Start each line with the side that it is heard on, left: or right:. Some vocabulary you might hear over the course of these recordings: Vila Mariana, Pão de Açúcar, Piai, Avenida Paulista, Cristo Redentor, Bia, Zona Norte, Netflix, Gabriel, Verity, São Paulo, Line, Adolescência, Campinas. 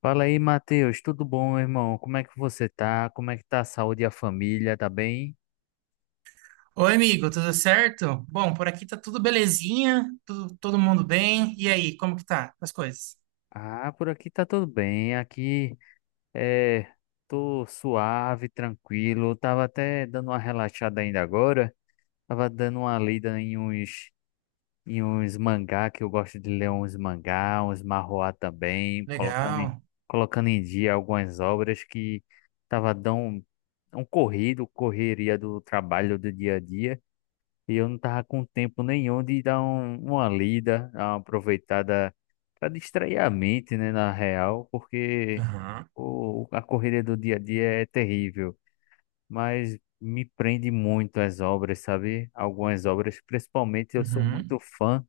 left: Fala aí, Matheus. Tudo bom, meu irmão? Como é que você tá? Como é que tá a saúde e a família? Tá bem?
right: Oi, amigo, tudo certo? Bom, por aqui tá tudo belezinha, todo mundo bem. E aí, como que tá as coisas?
left: Ah, por aqui tá tudo bem. Aqui é, tô suave, tranquilo. Tava até dando uma relaxada ainda agora. Tava dando uma lida em uns mangá, que eu gosto de ler uns mangá, uns manhwa também,
right: Legal.
left: colocando em dia algumas obras que tava dando um corrido, correria do trabalho do dia a dia. E eu não tava com tempo nenhum de dar uma lida, dar uma aproveitada para distrair a mente, né, na real, porque
right: Aham.
left: a correria do dia a dia é terrível, mas me prende muito as obras, sabe? Algumas obras, principalmente eu sou muito
right: Uhum.
left: fã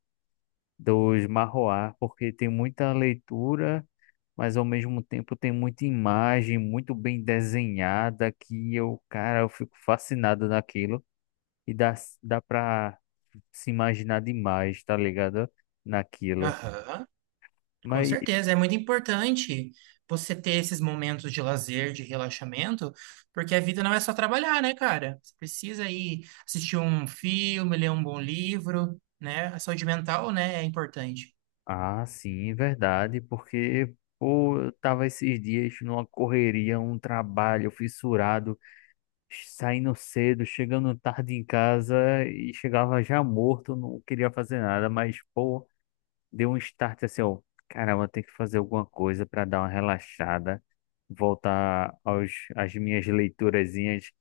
left: dos marroá, porque tem muita leitura, mas ao mesmo tempo tem muita imagem muito bem desenhada que eu, cara, eu fico fascinado naquilo. E dá pra se imaginar demais, tá ligado? Naquilo.
right: Aham. Com
left: Mas,
right: certeza, é muito importante você ter esses momentos de lazer, de relaxamento, porque a vida não é só trabalhar, né, cara? Você precisa ir assistir um filme, ler um bom livro, né? A saúde mental, né, é importante.
left: sim, verdade, porque, pô, eu tava esses dias numa correria, um trabalho fissurado, saindo cedo, chegando tarde em casa e chegava já morto, não queria fazer nada, mas, pô, deu um start assim, ó, caramba, tem que fazer alguma coisa pra dar uma relaxada, voltar aos, às minhas leiturazinhas.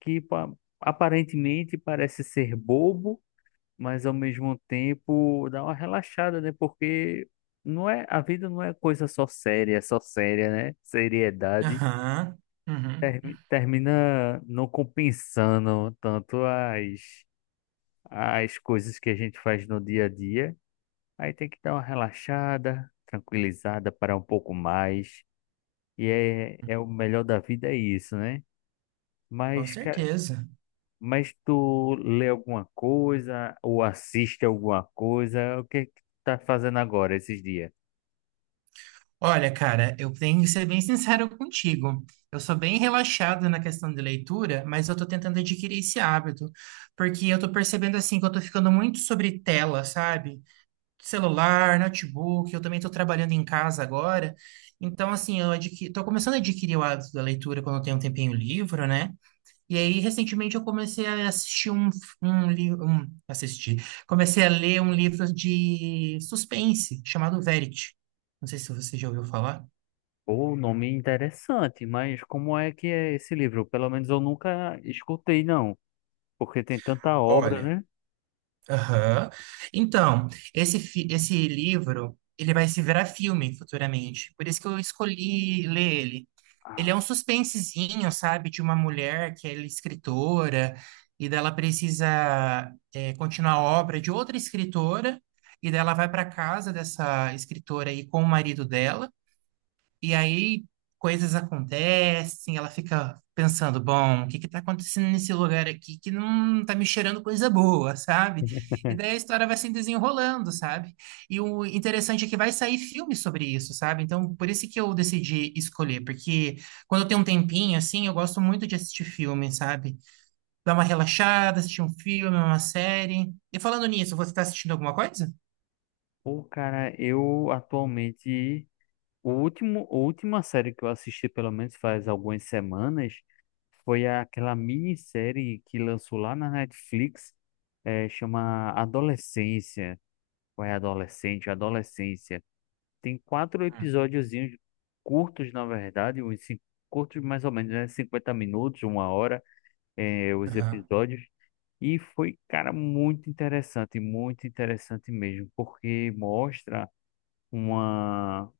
left: que pa- Aparentemente parece ser bobo, mas ao mesmo tempo dá uma relaxada, né? Porque não é, a vida não é coisa só séria, é só séria, né? Seriedade
right: Aham. Uhum.
left: termina não compensando tanto as coisas que a gente faz no dia a dia. Aí tem que dar uma relaxada, tranquilizada, parar um pouco mais. E é o melhor da vida é isso, né?
right: Com
left: Mas, cara,
right: certeza.
left: mas tu lê alguma coisa ou assiste alguma coisa? O que é que tu tá fazendo agora esses dias?
right: Olha, cara, eu tenho que ser bem sincero contigo. Eu sou bem relaxado na questão de leitura, mas eu tô tentando adquirir esse hábito, porque eu tô percebendo assim que eu tô ficando muito sobre tela, sabe? Celular, notebook, eu também tô trabalhando em casa agora. Então, assim, tô começando a adquirir o hábito da leitura quando eu tenho um tempinho livre, né? E aí, recentemente, eu comecei a assistir um livro. Um... Assistir. Comecei a ler um livro de suspense chamado Verity. Não sei se você já ouviu falar.
left: O nome é interessante, mas como é que é esse livro? Pelo menos eu nunca escutei, não, porque tem tanta obra,
right: Olha,
left: né?
right: aham. Então, esse livro, ele vai se virar filme futuramente. Por isso que eu escolhi ler ele. Ele é
left: Ah,
right: um suspensezinho, sabe, de uma mulher que é escritora e dela precisa, é, continuar a obra de outra escritora e dela vai para casa dessa escritora aí com o marido dela. E aí coisas acontecem, ela fica pensando, bom, o que que tá acontecendo nesse lugar aqui que não tá me cheirando coisa boa, sabe? E daí a história vai se desenrolando, sabe? E o interessante é que vai sair filme sobre isso, sabe? Então, por isso que eu decidi escolher, porque quando eu tenho um tempinho assim, eu gosto muito de assistir filme, sabe? Dar uma relaxada, assistir um filme, uma série. E falando nisso, você tá assistindo alguma coisa?
left: pô, cara, eu atualmente a última série que eu assisti, pelo menos faz algumas semanas, foi aquela minissérie que lançou lá na Netflix, é chama Adolescência. Foi adolescente, adolescência. Tem quatro episódiozinhos curtos, na verdade, curtos mais ou menos, né? 50 minutos, uma hora, os
right: Aham.
left: episódios. E foi, cara, muito interessante mesmo, porque mostra uma,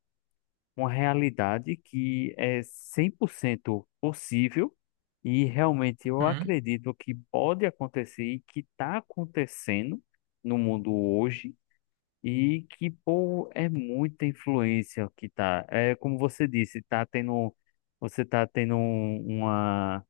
left: uma realidade que é 100% possível e realmente eu
right: Uhum.
left: acredito que pode acontecer e que está acontecendo no mundo hoje e que, pô, é muita influência que tá. É como você disse, você tá tendo um- uma,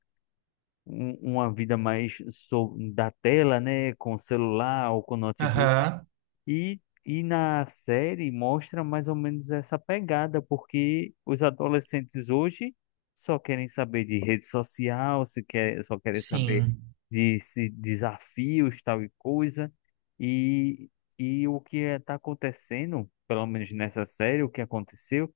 left: um- uma vida mais da tela, né? Com celular ou com notebook.
right: Aham.
left: E na série mostra mais ou menos essa pegada, porque os adolescentes hoje só querem saber de rede social, se quer, só querem saber
right: Sim.
left: de, se- desafios, tal e coisa. E, e o que está acontecendo, pelo menos nessa série, o que aconteceu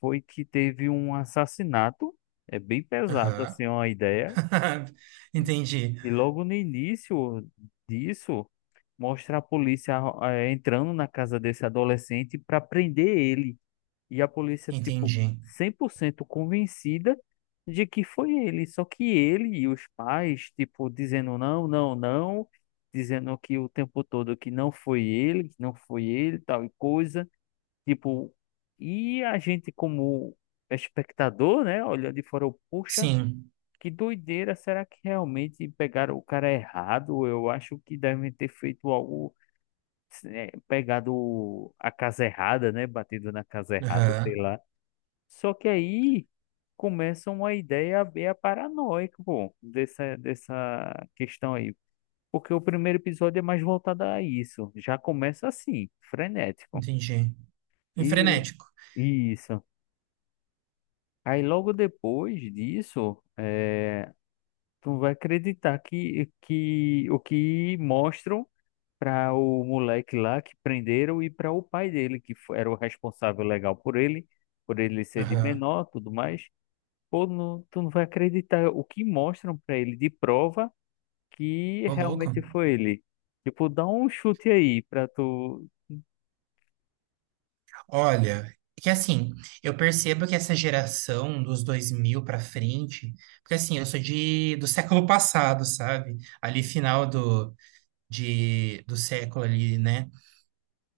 left: foi que teve um assassinato. É bem pesado
right: Aham.
left: assim uma ideia.
right: Entendi,
left: E logo no início disso, mostra a polícia entrando na casa desse adolescente para prender ele. E a polícia, tipo,
right: entendi.
left: 100% convencida de que foi ele. Só que ele e os pais, tipo, dizendo não, não, não, dizendo que o tempo todo que não foi ele, que não foi ele, tal e coisa. Tipo, e a gente como espectador, né, olhando de fora, eu, poxa.
right: Sim,
left: Que doideira, será que realmente pegaram o cara errado? Eu acho que devem ter feito algo, pegado a casa errada, né? Batido na casa errada, sei
right: aham,
left: lá. Só que aí começa uma ideia meio paranoica, pô, dessa questão aí. Porque o primeiro episódio é mais voltado a isso. Já começa assim, frenético.
right: entendi. E
left: E
right: frenético,
left: isso. Aí logo depois disso, tu vai acreditar que, o que mostram para o moleque lá que prenderam e para o pai dele, que era o responsável legal por ele ser de
right: aham.
left: menor, tudo mais. Pô, não, tu não vai acreditar o que mostram para ele de prova que
right: Ô louco.
left: realmente foi ele. Tipo, dá um chute aí pra tu.
right: Olha, que assim, eu percebo que essa geração dos 2000 pra frente, porque assim, eu sou do século passado, sabe? Ali final do, do século ali, né?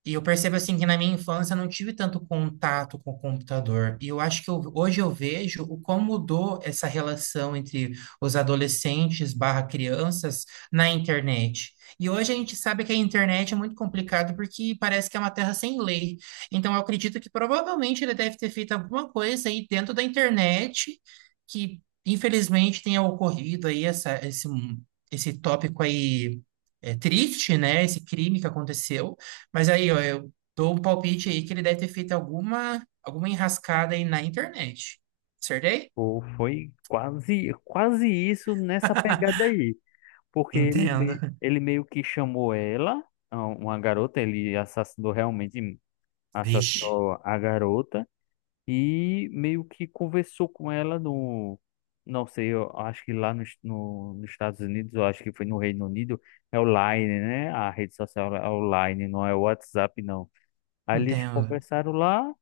right: E eu percebo assim que na minha infância eu não tive tanto contato com o computador. E eu acho que hoje eu vejo o como mudou essa relação entre os adolescentes barra crianças na internet. E hoje a gente sabe que a internet é muito complicado porque parece que é uma terra sem lei. Então eu acredito que provavelmente ele deve ter feito alguma coisa aí dentro da internet que infelizmente tenha ocorrido aí esse tópico aí, é, triste, né? Esse crime que aconteceu. Mas aí, ó, eu dou um palpite aí que ele deve ter feito alguma enrascada aí na internet. Acertei?
left: Pô, foi quase, quase isso nessa pegada aí. Porque ele,
right: Entendo.
left: me- ele meio que chamou ela a uma garota, ele assassinou realmente
right: Vixe,
left: assassinou a garota e meio que conversou com ela no. Não sei, eu acho que lá nos, no, nos Estados Unidos, eu acho que foi no Reino Unido, é o Line, né? A rede social é o Line, não é o WhatsApp, não. Aí eles
right: entendo.
left: conversaram lá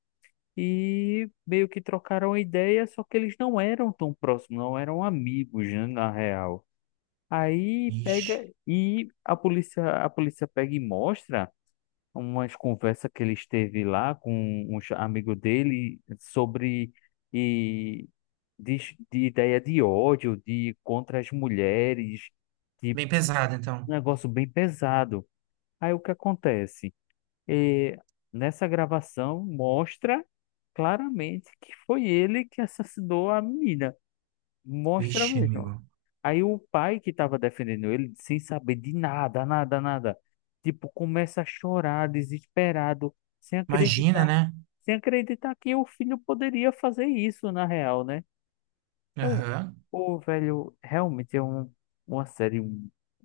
left: e meio que trocaram a ideia, só que eles não eram tão próximos, não eram amigos, né, na real. Aí pega
right: Vixe.
left: e a polícia pega e mostra umas conversas que ele esteve lá com um amigo dele sobre e de, de ideia de ódio, de contra as mulheres, de
right: Bem pesado, então.
left: um negócio bem pesado. Aí o que acontece? É nessa gravação mostra claramente que foi ele que assassinou a menina. Mostra
right: Vixe,
left: mesmo.
right: amigo.
left: Aí o pai que estava defendendo ele, sem saber de nada, nada, nada, tipo, começa a chorar, desesperado, sem
right: Imagina,
left: acreditar,
right: né?
left: sem acreditar que o filho poderia fazer isso na real, né? Eu,
right: Aham,
left: o velho, realmente é uma série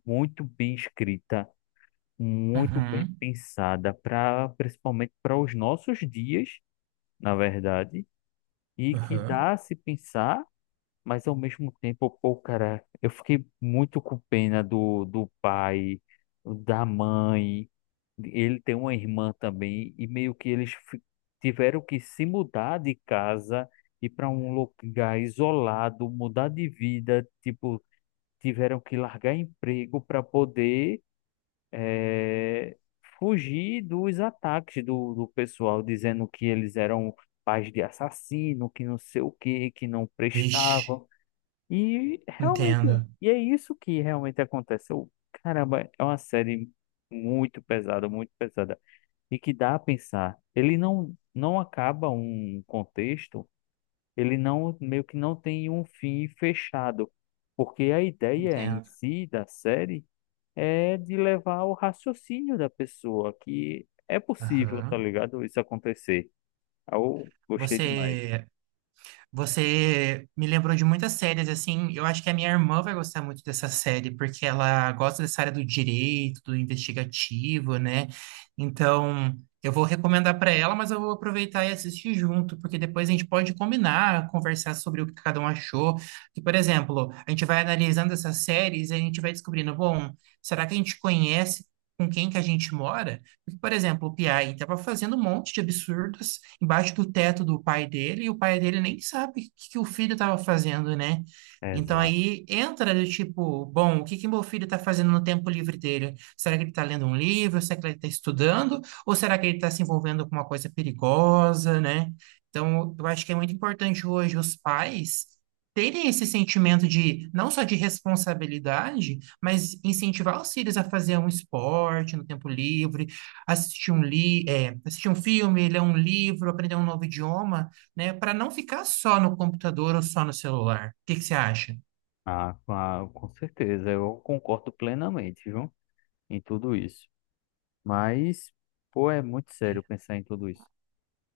left: muito bem escrita, muito bem
right: uhum,
left: pensada, pra, principalmente para os nossos dias, na verdade, e que
right: aham.
left: dá a se pensar. Mas ao mesmo tempo, pô, cara, eu fiquei muito com pena do pai, da mãe. Ele tem uma irmã também, e meio que eles tiveram que se mudar de casa e para um lugar isolado, mudar de vida. Tipo, tiveram que largar emprego para poder eh, fugir dos ataques do pessoal, dizendo que eles eram pais de assassino, que não sei o que que não
right: Vixe,
left: prestavam. E realmente,
right: entendo,
left: e é isso que realmente acontece. Eu, caramba, é uma série muito pesada, e que dá a pensar. Ele não acaba um contexto, ele não meio que não tem um fim fechado, porque a ideia em
right: entendo.
left: si da série é de levar ao raciocínio da pessoa que é possível, tá
right: Aham.
left: ligado? Isso acontecer. Eu gostei demais.
right: Você Você me lembrou de muitas séries, assim, eu acho que a minha irmã vai gostar muito dessa série, porque ela gosta dessa área do direito, do investigativo, né? Então, eu vou recomendar para ela, mas eu vou aproveitar e assistir junto, porque depois a gente pode combinar, conversar sobre o que cada um achou. Que, por exemplo, a gente vai analisando essas séries e a gente vai descobrindo, bom, será que a gente conhece com quem que a gente mora? Porque, por exemplo, o Piai estava fazendo um monte de absurdos embaixo do teto do pai dele, e o pai dele nem sabe o que, que o filho estava fazendo, né? Então
left: Exato.
right: aí entra do tipo, bom, o que que meu filho está fazendo no tempo livre dele? Será que ele está lendo um livro? Será que ele está estudando? Ou será que ele está se envolvendo com uma coisa perigosa, né? Então, eu acho que é muito importante hoje os pais terem esse sentimento de, não só de responsabilidade, mas incentivar os filhos a fazer um esporte no tempo livre, assistir um filme, ler um livro, aprender um novo idioma, né? Para não ficar só no computador ou só no celular. O que que você acha?
left: Ah, com certeza, eu concordo plenamente, viu? Em tudo isso. Mas, pô, é muito sério
right: Sim.
left: pensar em tudo isso.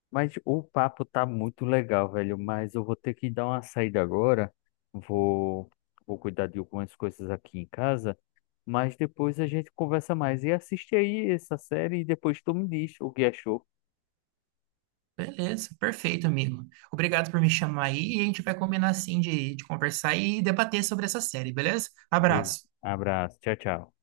left: Mas o papo tá muito legal, velho. Mas eu vou ter que dar uma saída agora. Vou, vou cuidar de algumas coisas aqui em casa. Mas depois a gente conversa mais. E assiste aí essa série e depois tu me diz o que achou.
right: Beleza, perfeito, amigo. Obrigado por me chamar aí e a gente vai combinar assim de conversar e debater sobre essa série, beleza?
left: Beleza.
right: Abraço.
left: Abraço. Tchau, tchau.